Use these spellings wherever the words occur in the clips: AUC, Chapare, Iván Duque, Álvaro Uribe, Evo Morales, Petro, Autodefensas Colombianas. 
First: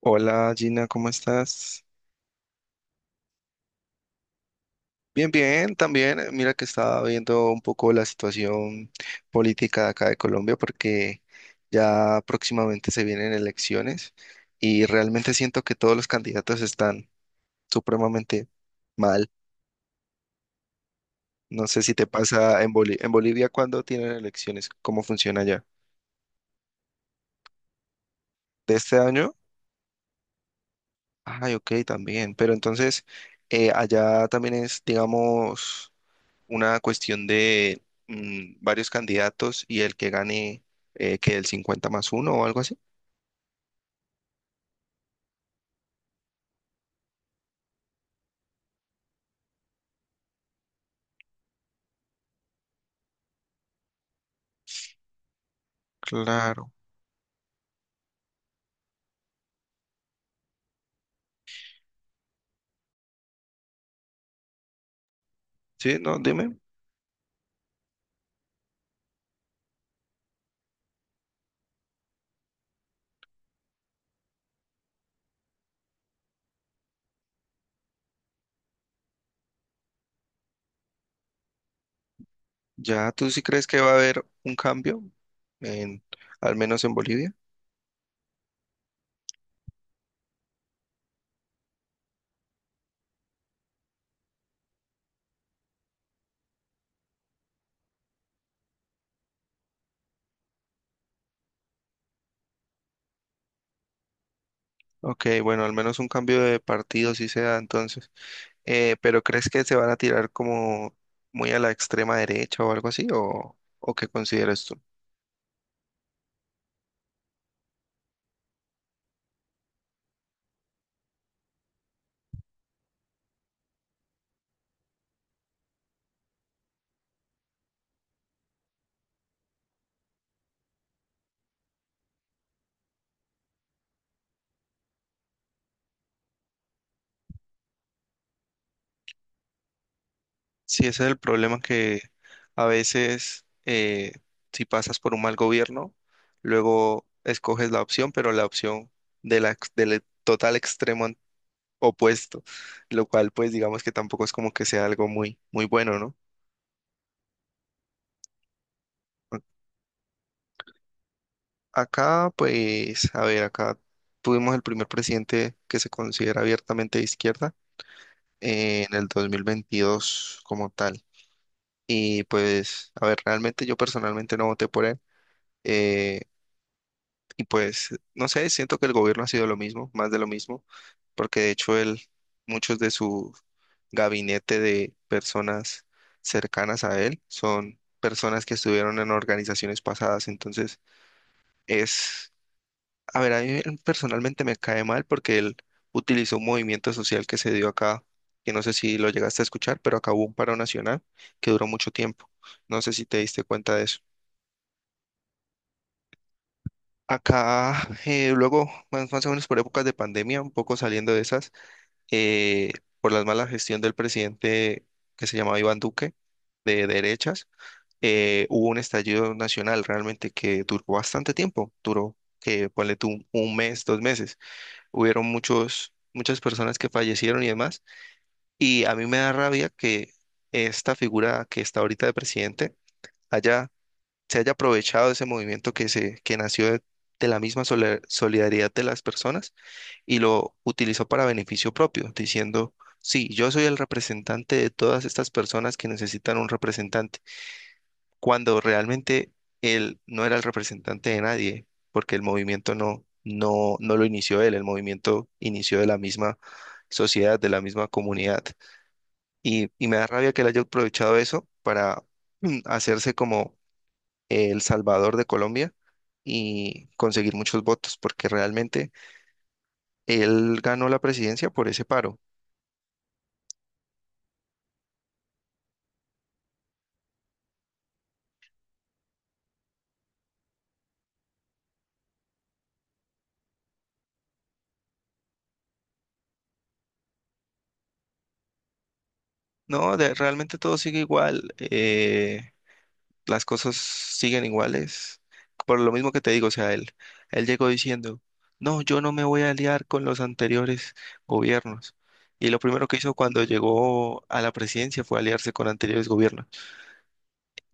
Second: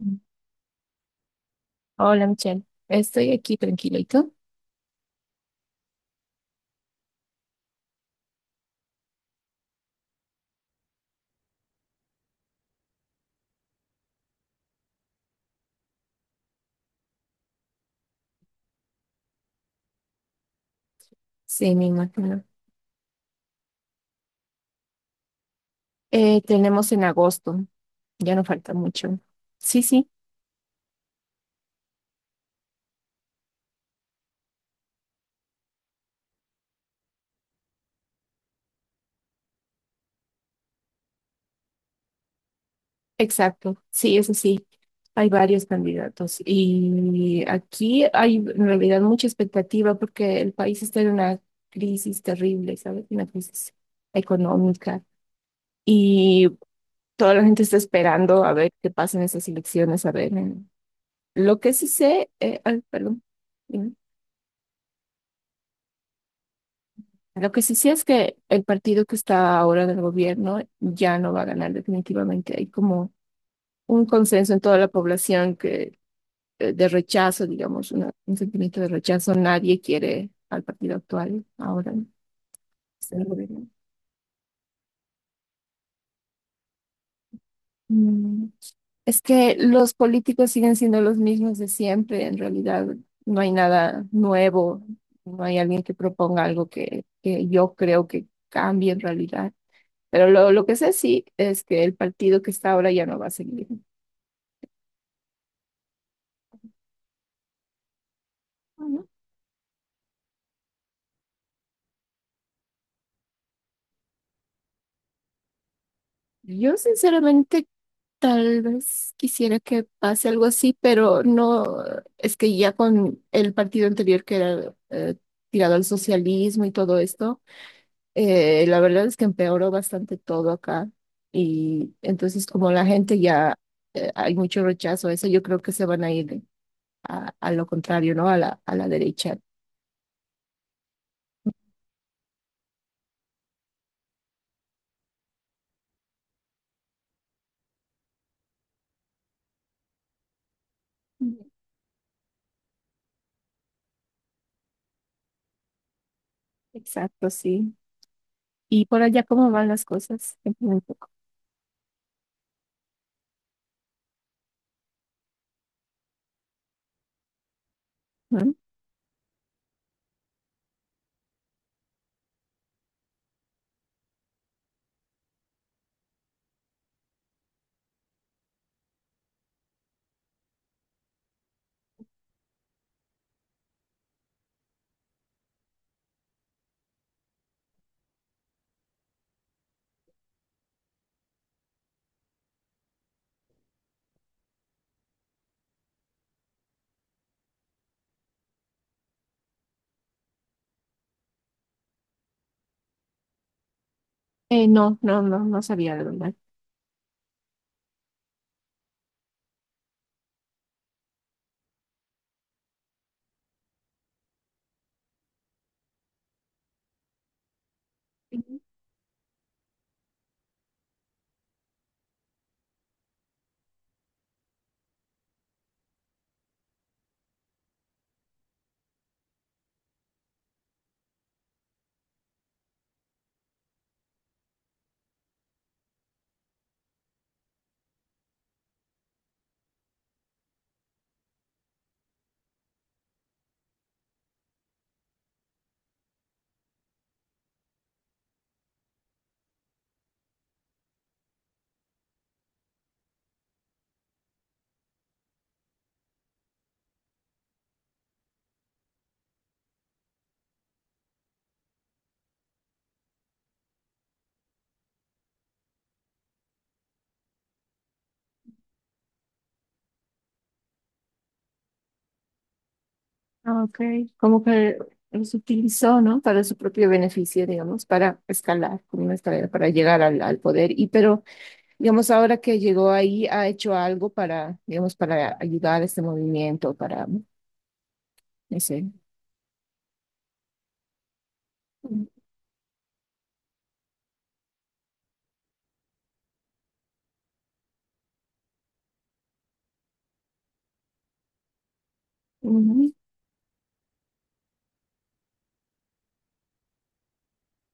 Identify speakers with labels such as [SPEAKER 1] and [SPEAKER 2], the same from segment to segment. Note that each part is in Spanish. [SPEAKER 1] Hola Gina, ¿cómo estás?
[SPEAKER 2] Hola, Michelle. Estoy aquí tranquila. ¿Y tú?
[SPEAKER 1] Bien, bien, también. Mira que estaba viendo un poco la situación política de acá de Colombia porque ya próximamente se vienen elecciones y realmente siento que todos los candidatos están supremamente mal. No
[SPEAKER 2] Sí,
[SPEAKER 1] sé
[SPEAKER 2] me
[SPEAKER 1] si te
[SPEAKER 2] imagino.
[SPEAKER 1] pasa en en Bolivia cuando tienen elecciones. ¿Cómo funciona allá?
[SPEAKER 2] Tenemos en agosto. Ya no falta
[SPEAKER 1] ¿De este
[SPEAKER 2] mucho.
[SPEAKER 1] año?
[SPEAKER 2] Sí, sí.
[SPEAKER 1] Ay, ok, también. Pero entonces, allá también es, digamos, una cuestión de varios candidatos y el que gane que el 50 más uno o algo así.
[SPEAKER 2] Exacto, sí, eso sí. Hay varios candidatos y aquí hay en realidad mucha expectativa porque el país está en una crisis terrible, ¿sabes? Una crisis económica y
[SPEAKER 1] Claro.
[SPEAKER 2] toda la gente está esperando a ver qué pasa en esas elecciones, a ver. Lo que sí sé, ay, perdón, dime.
[SPEAKER 1] Sí, no, dime.
[SPEAKER 2] Lo que sí sé es que el partido que está ahora en el gobierno ya no va a ganar definitivamente. Hay como un consenso en toda la población de rechazo, digamos, un sentimiento de rechazo. Nadie quiere al partido actual ahora, ¿no? Es
[SPEAKER 1] ¿Ya
[SPEAKER 2] el
[SPEAKER 1] tú sí crees
[SPEAKER 2] gobierno.
[SPEAKER 1] que va a haber un cambio en, al menos en Bolivia?
[SPEAKER 2] Mm, Es que los políticos siguen siendo los mismos de siempre, en realidad no hay nada nuevo, no hay alguien que proponga algo que yo creo que cambie en realidad. Pero lo que sé sí es que el partido que está ahora ya no va a seguir.
[SPEAKER 1] Ok, bueno, al menos un cambio de partido sí se da entonces. Pero ¿crees que se van a tirar como muy a la extrema derecha o algo así? ¿O qué consideras tú?
[SPEAKER 2] Yo sinceramente tal vez quisiera que pase algo así, pero no, es que ya con el partido anterior que era tirado al socialismo y todo esto, la verdad es que empeoró bastante todo acá. Y entonces como la gente ya hay mucho rechazo a eso, yo creo que se van a ir a lo contrario, ¿no? A a la derecha.
[SPEAKER 1] Sí, ese es el problema que a veces, si pasas por un mal gobierno, luego escoges la opción, pero la opción del total extremo
[SPEAKER 2] Mm,
[SPEAKER 1] opuesto, lo cual pues digamos que tampoco es como que sea algo muy, muy bueno, ¿no?
[SPEAKER 2] Exacto, sí. ¿Y por allá
[SPEAKER 1] A-
[SPEAKER 2] cómo van las cosas? Cuéntame un poco,
[SPEAKER 1] Acá pues, a ver, acá tuvimos el primer presidente que se considera abiertamente de izquierda,
[SPEAKER 2] ¿no?
[SPEAKER 1] en el 2022 como tal. Y pues, a ver, realmente yo personalmente no voté por él. eh, Y pues, no sé, siento que el gobierno ha sido lo mismo, más de lo mismo, porque de hecho, muchos de su gabinete de personas cercanas a él son personas que estuvieron en organizaciones pasadas. Entonces, es, a ver, a mí personalmente me cae mal porque él utilizó un movimiento social que se dio acá, que no sé si lo llegaste a escuchar, pero acabó un paro nacional que duró mucho tiempo. No sé si te diste cuenta de eso.
[SPEAKER 2] No, no, no, no sabía de verdad.
[SPEAKER 1] Acá, luego, más o menos por épocas de pandemia, un poco saliendo de esas, eh, por la mala gestión del presidente, que se llamaba Iván Duque, de derechas, hubo un estallido nacional realmente que duró bastante tiempo, duró, que ponle tú un mes, 2 meses. Hubieron muchas personas que fallecieron y demás, y a mí me da rabia que esta figura que está ahorita de presidente haya se haya aprovechado de ese movimiento que nació de la misma solidaridad de las personas, y lo utilizó para beneficio propio, diciendo: sí, yo soy el representante de todas estas personas que necesitan un representante, cuando realmente él no era el representante de nadie, porque el movimiento no lo inició él, el movimiento inició de la misma sociedad, de la misma comunidad. Y me da rabia que él haya aprovechado eso para hacerse como El Salvador de Colombia y conseguir muchos votos, porque realmente él ganó la presidencia por ese paro.
[SPEAKER 2] Ah, ok, como que los utilizó, ¿no? Para su propio beneficio, digamos, para escalar, como una escalera, para llegar al, al poder. Y pero, digamos, ahora que llegó ahí, ha hecho algo para, digamos, para ayudar a este movimiento, para, no sé.
[SPEAKER 1] No, realmente todo sigue igual, las cosas siguen iguales, por lo mismo que te digo, o sea, él llegó diciendo: no, yo no me voy a aliar con los anteriores gobiernos. Y lo primero
[SPEAKER 2] Ujú.
[SPEAKER 1] que hizo cuando llegó a la presidencia fue aliarse con anteriores gobiernos.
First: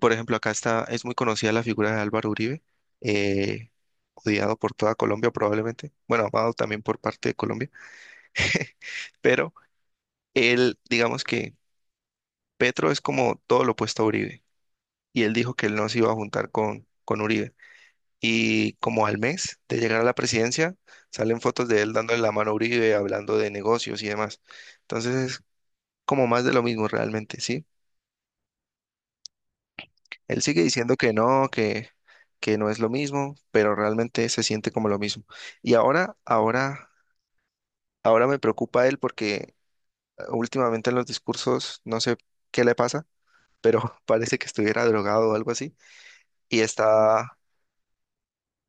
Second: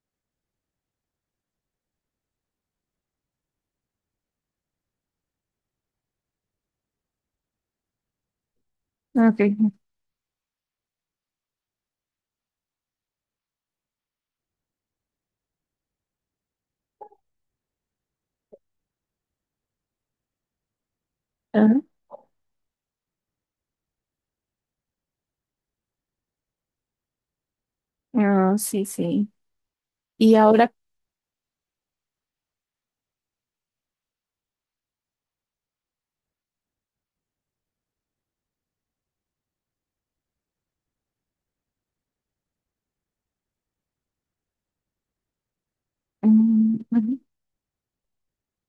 [SPEAKER 1] Por ejemplo, acá es muy conocida la figura de Álvaro Uribe, eh, odiado por toda Colombia probablemente, bueno, amado también por parte de Colombia,
[SPEAKER 2] Ok.
[SPEAKER 1] pero digamos que Petro es como todo lo opuesto a Uribe, y él dijo que él no se iba a juntar con Uribe. Y como al mes de llegar a la presidencia, salen fotos de
[SPEAKER 2] Ajá.
[SPEAKER 1] él dándole la mano a Uribe, hablando de negocios y demás. Entonces es como más de lo mismo realmente, ¿sí?
[SPEAKER 2] Ah, sí, sí. Y
[SPEAKER 1] Él sigue
[SPEAKER 2] ahora,
[SPEAKER 1] diciendo que no, que no es lo mismo, pero realmente se siente como lo mismo. Y ahora me preocupa él porque últimamente en los discursos, no sé qué le pasa, pero parece que estuviera drogado o algo así, y
[SPEAKER 2] mm, ujú.
[SPEAKER 1] está,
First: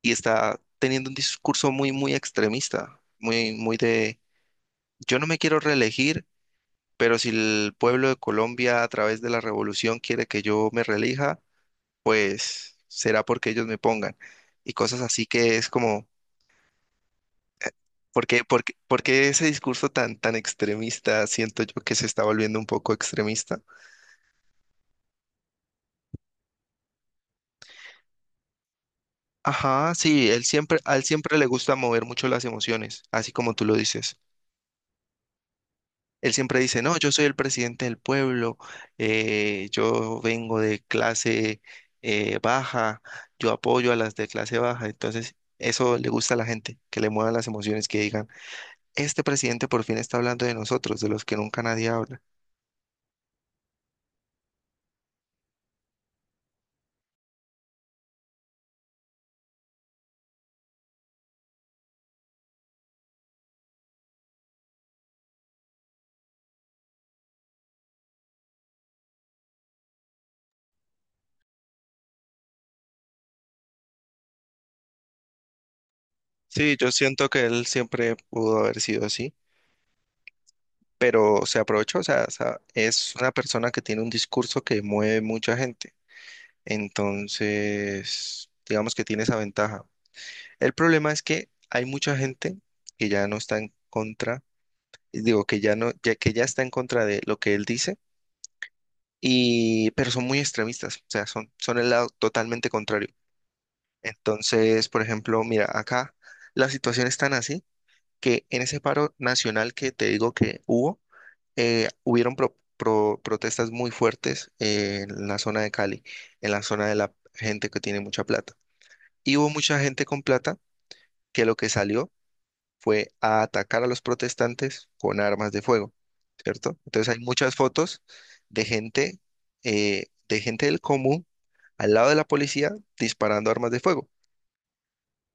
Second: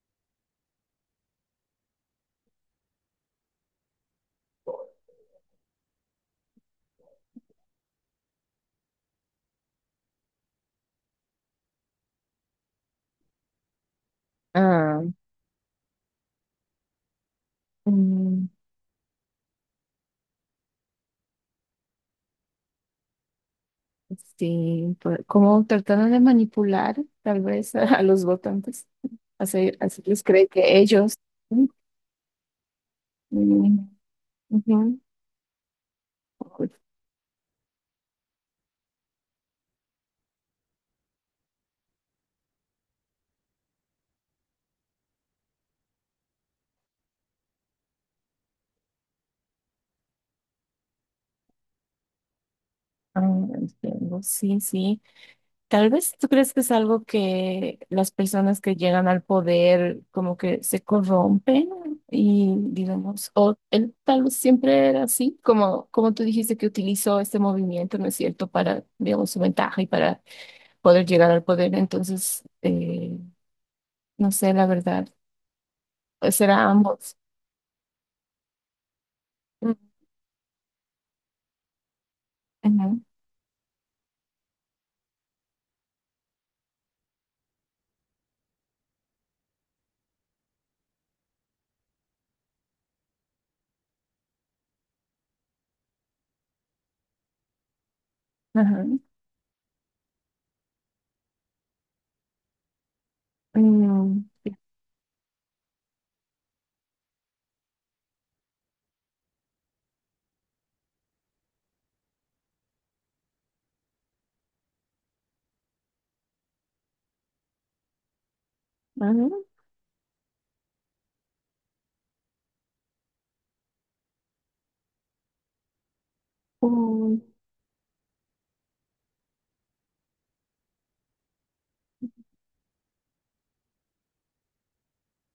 [SPEAKER 1] y está teniendo un discurso muy, muy extremista, muy, muy de: yo no me quiero reelegir, pero si el pueblo de Colombia a través de la revolución quiere que yo me reelija, pues será porque ellos me pongan, y cosas
[SPEAKER 2] Ah,
[SPEAKER 1] así que es como. ¿Por qué,
[SPEAKER 2] mm,
[SPEAKER 1] por qué- por qué ese discurso tan, tan extremista? Siento yo que se está volviendo un poco extremista.
[SPEAKER 2] sí, como trataron de manipular, tal vez, a los votantes,
[SPEAKER 1] Ajá,
[SPEAKER 2] hacerles
[SPEAKER 1] sí,
[SPEAKER 2] creer que
[SPEAKER 1] a él
[SPEAKER 2] ellos.
[SPEAKER 1] siempre le
[SPEAKER 2] ¿No?
[SPEAKER 1] gusta mover mucho las emociones, así como tú lo
[SPEAKER 2] Mm,
[SPEAKER 1] dices.
[SPEAKER 2] ujú.
[SPEAKER 1] Él siempre
[SPEAKER 2] Pues,
[SPEAKER 1] dice: no, yo soy el presidente del pueblo, yo vengo de clase baja, yo apoyo a las de clase baja. Entonces, eso le gusta a la gente, que le muevan las emociones, que digan: este presidente por fin está hablando de nosotros, de los que nunca nadie habla.
[SPEAKER 2] ah, entiendo. Sí, sí. Tal vez tú crees que es algo que las personas que llegan al poder como que se corrompen y digamos, o él tal vez siempre era así, como, como tú dijiste que utilizó este movimiento, ¿no es cierto?, para, digamos, su ventaja y para poder llegar al poder. Entonces, no sé, la verdad, será
[SPEAKER 1] Sí, yo
[SPEAKER 2] ambos.
[SPEAKER 1] siento que él siempre pudo haber sido así,
[SPEAKER 2] Mm,
[SPEAKER 1] pero se aprovechó, o sea,
[SPEAKER 2] ujú.
[SPEAKER 1] es una persona que tiene un discurso que mueve mucha gente. Entonces, digamos que tiene esa ventaja. El problema es que hay mucha gente que ya no está en contra, digo, que ya no, ya que ya está en contra de lo que él dice,
[SPEAKER 2] Ajá.
[SPEAKER 1] pero son muy extremistas, o sea, son el lado totalmente contrario.
[SPEAKER 2] Mm,
[SPEAKER 1] Entonces, por ejemplo, mira, acá la situación es tan así, que en ese paro nacional que te digo que hubo, hubieron protestas muy fuertes en la zona de Cali, en la zona de la gente que tiene mucha plata. Y
[SPEAKER 2] ujú.
[SPEAKER 1] hubo mucha gente con plata que lo que salió fue a atacar a los protestantes con armas de fuego, ¿cierto? Entonces hay muchas fotos de gente, de gente del común al lado de la policía disparando armas de fuego.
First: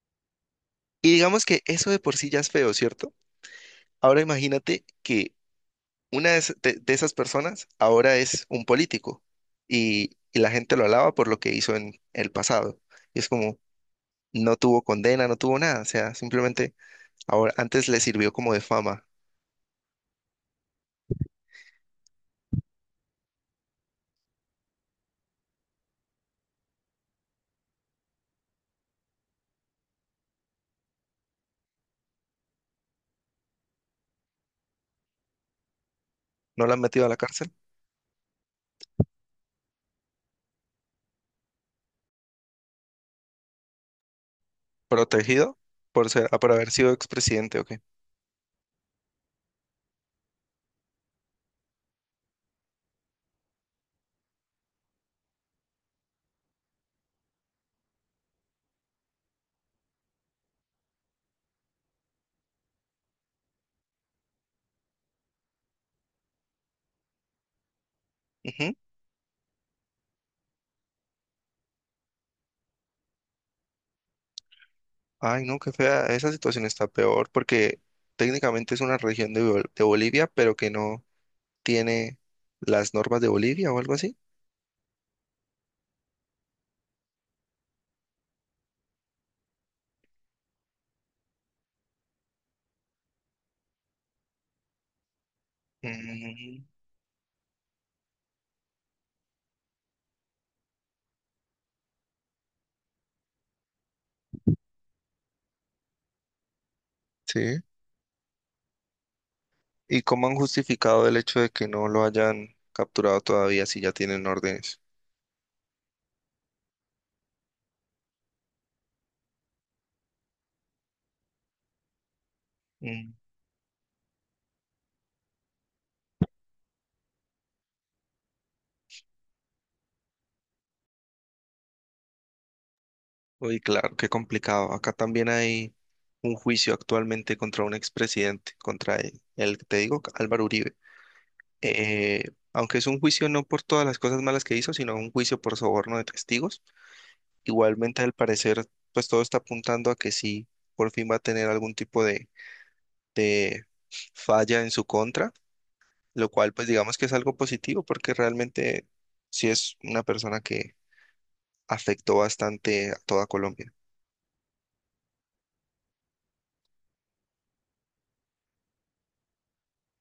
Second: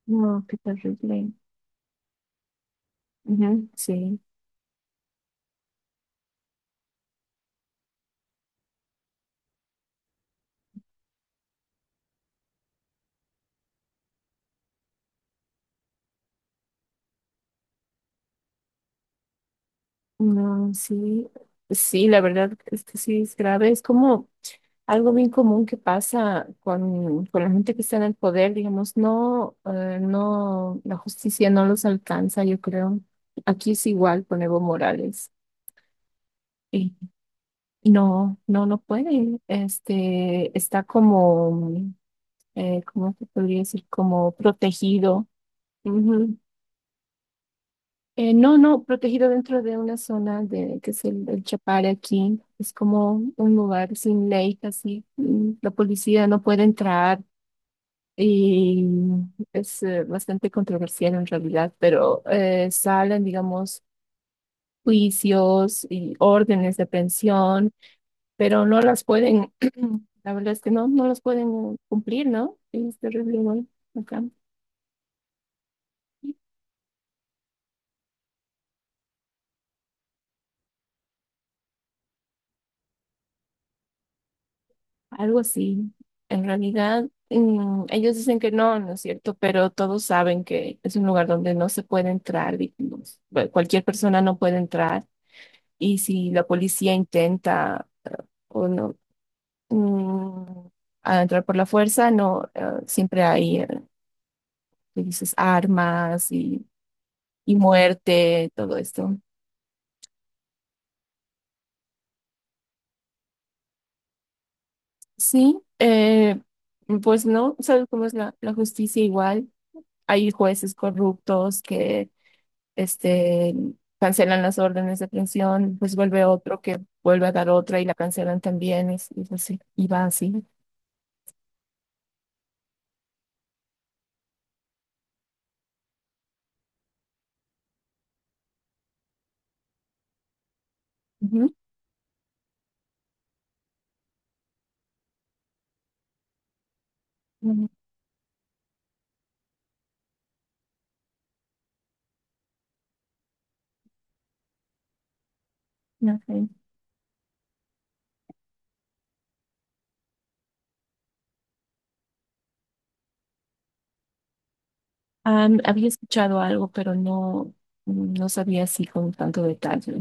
[SPEAKER 2] No, qué
[SPEAKER 1] Y
[SPEAKER 2] terrible.
[SPEAKER 1] digamos que eso de por sí ya es feo, ¿cierto?
[SPEAKER 2] Ujú, sí,
[SPEAKER 1] Ahora imagínate que una de esas personas ahora es un político, y la gente lo alaba por lo que hizo en el pasado. Y es como, no tuvo condena, no tuvo nada, o sea, simplemente. Ahora, antes le sirvió como de fama.
[SPEAKER 2] no, sí, sí, la verdad es que sí es grave. Es como algo bien común que pasa con la gente que está en el poder, digamos, no, no, la justicia no los alcanza, yo creo. Aquí es igual con Evo Morales.
[SPEAKER 1] ¿No la han
[SPEAKER 2] Y
[SPEAKER 1] metido a la cárcel?
[SPEAKER 2] no, no, no puede. Este, está como, ¿cómo te podría decir? Como protegido.
[SPEAKER 1] ¿Protegido? ¿Por haber sido expresidente, o qué?
[SPEAKER 2] No, no, protegido dentro de una zona de, que es el Chapare aquí. Es como un lugar sin ley, casi. La policía no puede entrar y es bastante controversial en realidad, pero salen, digamos, juicios y órdenes de pensión, pero
[SPEAKER 1] Ujú.
[SPEAKER 2] no las pueden, la verdad es que no, no las pueden cumplir, ¿no? Sí, es terrible, igual acá.
[SPEAKER 1] Ay, no, qué fea. Esa situación está peor porque técnicamente es una región de Bolivia, pero que no tiene las normas de Bolivia o algo así.
[SPEAKER 2] Algo así. En realidad, ellos dicen que no, no es cierto, pero todos saben que es un lugar donde no se puede entrar, digamos. Cualquier persona no puede entrar. Y si la
[SPEAKER 1] Mm,
[SPEAKER 2] policía intenta o no mm, a entrar por la fuerza, no, siempre hay, que dices, armas y
[SPEAKER 1] sí.
[SPEAKER 2] muerte, todo esto.
[SPEAKER 1] ¿Y cómo han justificado el hecho de que no lo hayan capturado todavía si ya tienen órdenes?
[SPEAKER 2] Sí, pues no, ¿sabes cómo es la justicia igual? Hay jueces corruptos que este, cancelan las órdenes de aprehensión, pues vuelve otro que vuelve a dar otra y la cancelan también, y así, y va así.
[SPEAKER 1] Uy, claro, qué complicado. Acá también hay un juicio actualmente contra un expresidente, contra el que te digo, Álvaro Uribe.
[SPEAKER 2] Ujú,
[SPEAKER 1] Eh, Aunque es un juicio no por todas las cosas malas que hizo, sino un juicio por soborno de testigos,
[SPEAKER 2] ujú,
[SPEAKER 1] igualmente, al parecer, pues todo está apuntando a que sí, por fin va a tener algún tipo de falla en su contra, lo
[SPEAKER 2] ok.
[SPEAKER 1] cual pues digamos que es algo positivo porque realmente sí es una persona que afectó bastante a toda Colombia.
[SPEAKER 2] Am, había escuchado algo, pero no, no sabía así con tanto detalle,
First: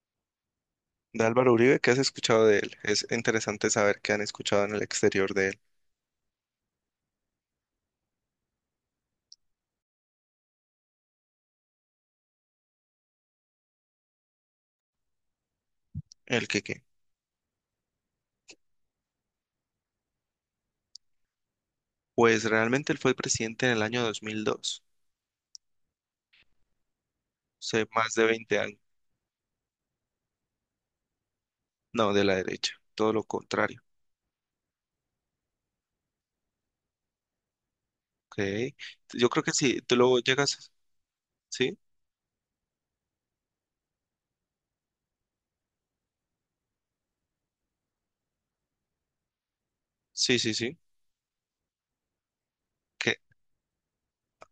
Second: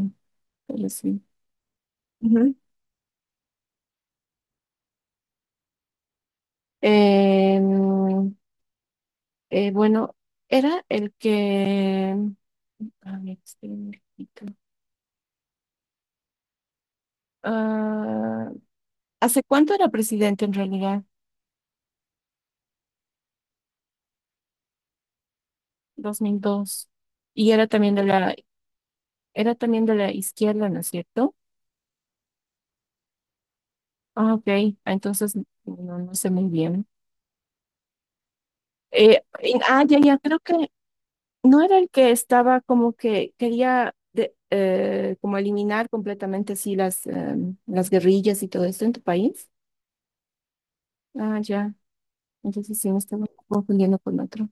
[SPEAKER 2] pero sí.
[SPEAKER 1] De Álvaro Uribe, ¿qué has escuchado
[SPEAKER 2] Ujú.
[SPEAKER 1] de él? Es interesante saber qué han escuchado en el exterior de él.
[SPEAKER 2] Em, bueno, era el que... A ver, espera un momentito.
[SPEAKER 1] El que qué.
[SPEAKER 2] Ah, ¿hace cuánto era presidente en realidad?
[SPEAKER 1] Pues realmente él fue presidente en el año 2002,
[SPEAKER 2] 2002. Y era
[SPEAKER 1] hace
[SPEAKER 2] también de
[SPEAKER 1] más de
[SPEAKER 2] la.
[SPEAKER 1] 20 años.
[SPEAKER 2] Era también de la izquierda, ¿no es cierto?
[SPEAKER 1] No, de la derecha, todo lo contrario.
[SPEAKER 2] Ah, ok, ah, entonces no, no sé muy bien.
[SPEAKER 1] Ok. Yo creo que sí, tú
[SPEAKER 2] Ya, ya,
[SPEAKER 1] luego
[SPEAKER 2] creo que
[SPEAKER 1] llegas,
[SPEAKER 2] no era
[SPEAKER 1] ¿sí?
[SPEAKER 2] el que estaba como que quería como eliminar completamente así em, las guerrillas y todo esto en tu país.
[SPEAKER 1] Sí, sí, sí.
[SPEAKER 2] Ah, ya, entonces sí me
[SPEAKER 1] Que
[SPEAKER 2] estaba confundiendo con otro.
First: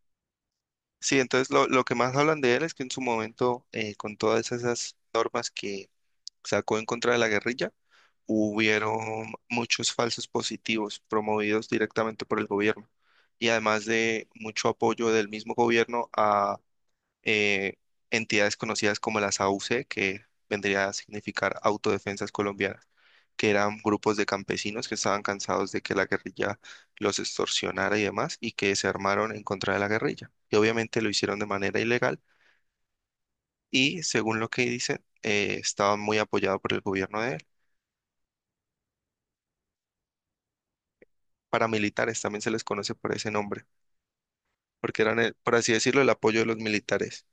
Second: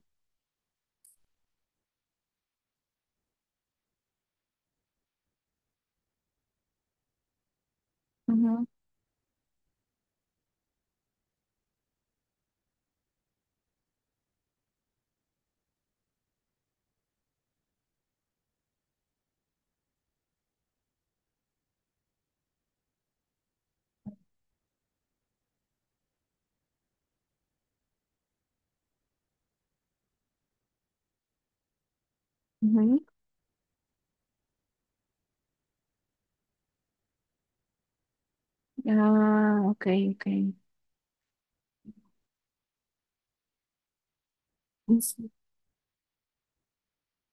[SPEAKER 1] Sí, entonces lo que más hablan de él es que en su momento, con todas esas normas que sacó en contra de la guerrilla,
[SPEAKER 2] Ujú,
[SPEAKER 1] hubieron muchos falsos positivos promovidos directamente por el gobierno, y además de mucho apoyo del mismo gobierno a eh, entidades conocidas como las AUC, que vendría a significar Autodefensas Colombianas, que eran grupos de campesinos que estaban cansados de que la guerrilla los extorsionara y demás y que se armaron en contra de la guerrilla. Y obviamente lo hicieron de manera ilegal,
[SPEAKER 2] ujú.
[SPEAKER 1] y según lo que dicen, estaban muy apoyados por el gobierno de él.
[SPEAKER 2] Ah, ok, ok.
[SPEAKER 1] Paramilitares, también se les conoce por ese nombre,
[SPEAKER 2] Mm,
[SPEAKER 1] porque eran,
[SPEAKER 2] sí,
[SPEAKER 1] por así decirlo, el apoyo de los militares.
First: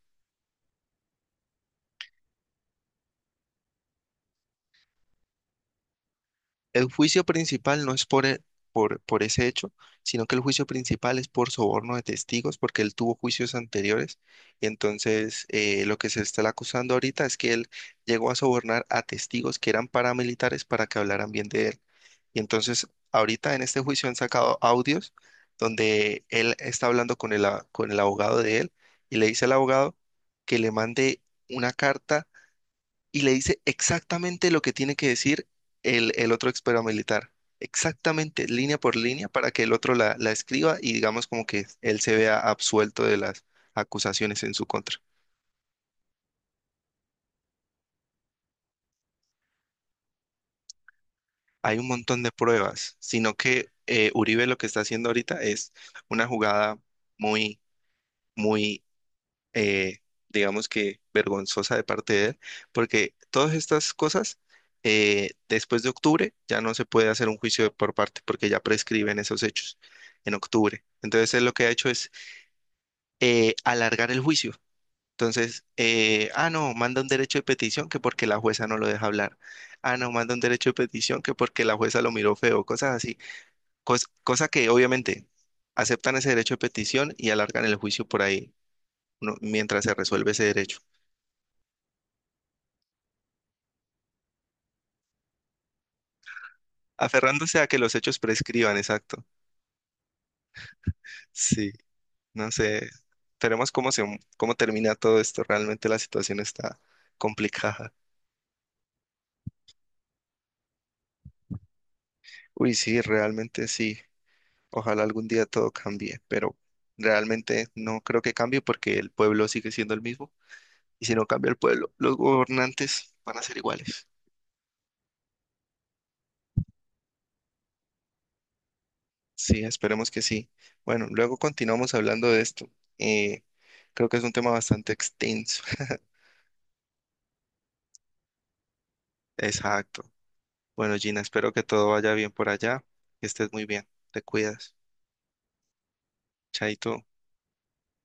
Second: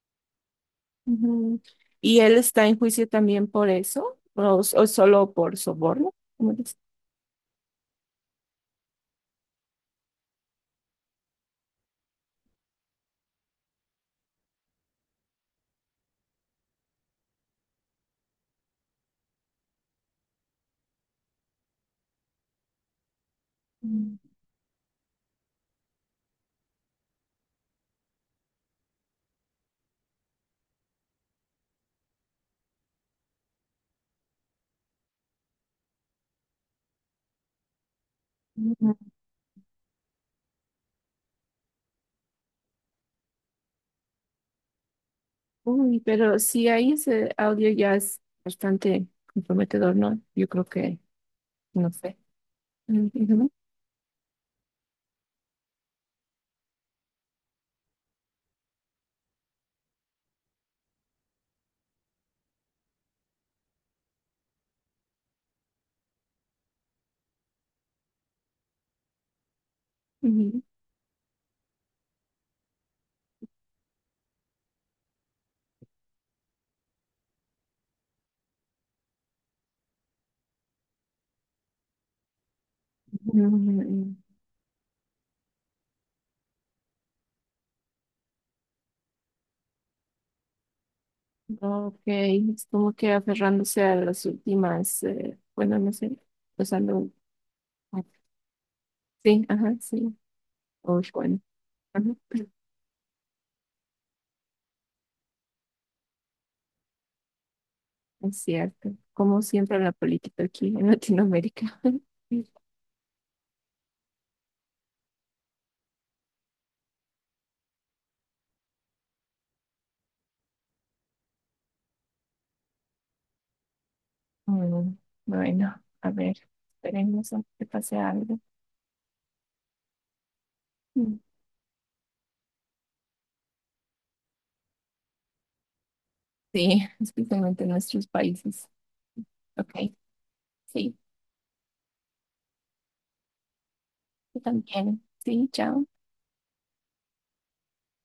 [SPEAKER 2] ujú. ¿Y él está en juicio también por eso? O solo por soborno? ¿Cómo dice?
[SPEAKER 1] El juicio principal no es por ese hecho, sino que el juicio principal es por soborno de testigos, porque él tuvo juicios anteriores, y entonces, lo que se está acusando ahorita es que él llegó a sobornar a testigos que eran paramilitares para que hablaran bien de él. Y entonces, ahorita en este juicio han
[SPEAKER 2] Mm,
[SPEAKER 1] sacado audios donde él está hablando con el abogado de él, y le dice al abogado que le mande una carta y le dice exactamente lo que tiene que decir el otro ex paramilitar. Exactamente, línea por línea, para que el otro la escriba y digamos como que él se vea absuelto de las acusaciones en su contra.
[SPEAKER 2] uy, pero si hay ese audio ya es bastante comprometedor, ¿no? Yo creo
[SPEAKER 1] Hay un
[SPEAKER 2] no sé.
[SPEAKER 1] montón de pruebas, sino
[SPEAKER 2] Ujú,
[SPEAKER 1] que Uribe lo que está haciendo ahorita es una jugada muy, muy, eh, digamos que vergonzosa de parte de él, porque todas estas cosas, después de octubre, ya no se puede hacer un juicio por parte, porque ya prescriben esos hechos en
[SPEAKER 2] ujú,
[SPEAKER 1] octubre. Entonces, él lo que ha hecho es, alargar el juicio. Entonces, ah, no, manda un derecho de petición que porque la jueza no lo deja hablar. Ah, no, manda un derecho de petición que porque la jueza lo miró feo, cosas así.
[SPEAKER 2] ujú.
[SPEAKER 1] Cosa que obviamente aceptan ese derecho de petición y alargan el juicio por ahí, ¿no?, mientras se resuelve ese derecho.
[SPEAKER 2] Ok, es como que aferrándose a las últimas, bueno, no sé, usando.
[SPEAKER 1] Aferrándose a que los hechos prescriban, exacto.
[SPEAKER 2] Sí, ajá, sí. Uy, bueno,
[SPEAKER 1] Sí,
[SPEAKER 2] ajá,
[SPEAKER 1] no sé. Veremos cómo termina todo esto. Realmente la situación está complicada.
[SPEAKER 2] es cierto. Como siempre la política aquí en Latinoamérica.
[SPEAKER 1] Uy, sí, realmente sí. Ojalá algún día todo cambie, pero realmente no creo que cambie porque el pueblo sigue siendo el mismo. Y si no cambia el pueblo, los gobernantes van a ser iguales.
[SPEAKER 2] Mm, bueno, a ver, esperemos a que pase algo.
[SPEAKER 1] Sí, esperemos que sí. Bueno,
[SPEAKER 2] Mm.
[SPEAKER 1] luego continuamos hablando de esto. Eh, Creo que es un tema bastante extenso.
[SPEAKER 2] Sí, especialmente en nuestros países. Ok.
[SPEAKER 1] Exacto.
[SPEAKER 2] Sí,
[SPEAKER 1] Bueno, Gina, espero que todo vaya bien por allá, que estés muy bien, te
[SPEAKER 2] tú
[SPEAKER 1] cuidas,
[SPEAKER 2] también. Sí, chao.
[SPEAKER 1] chaito.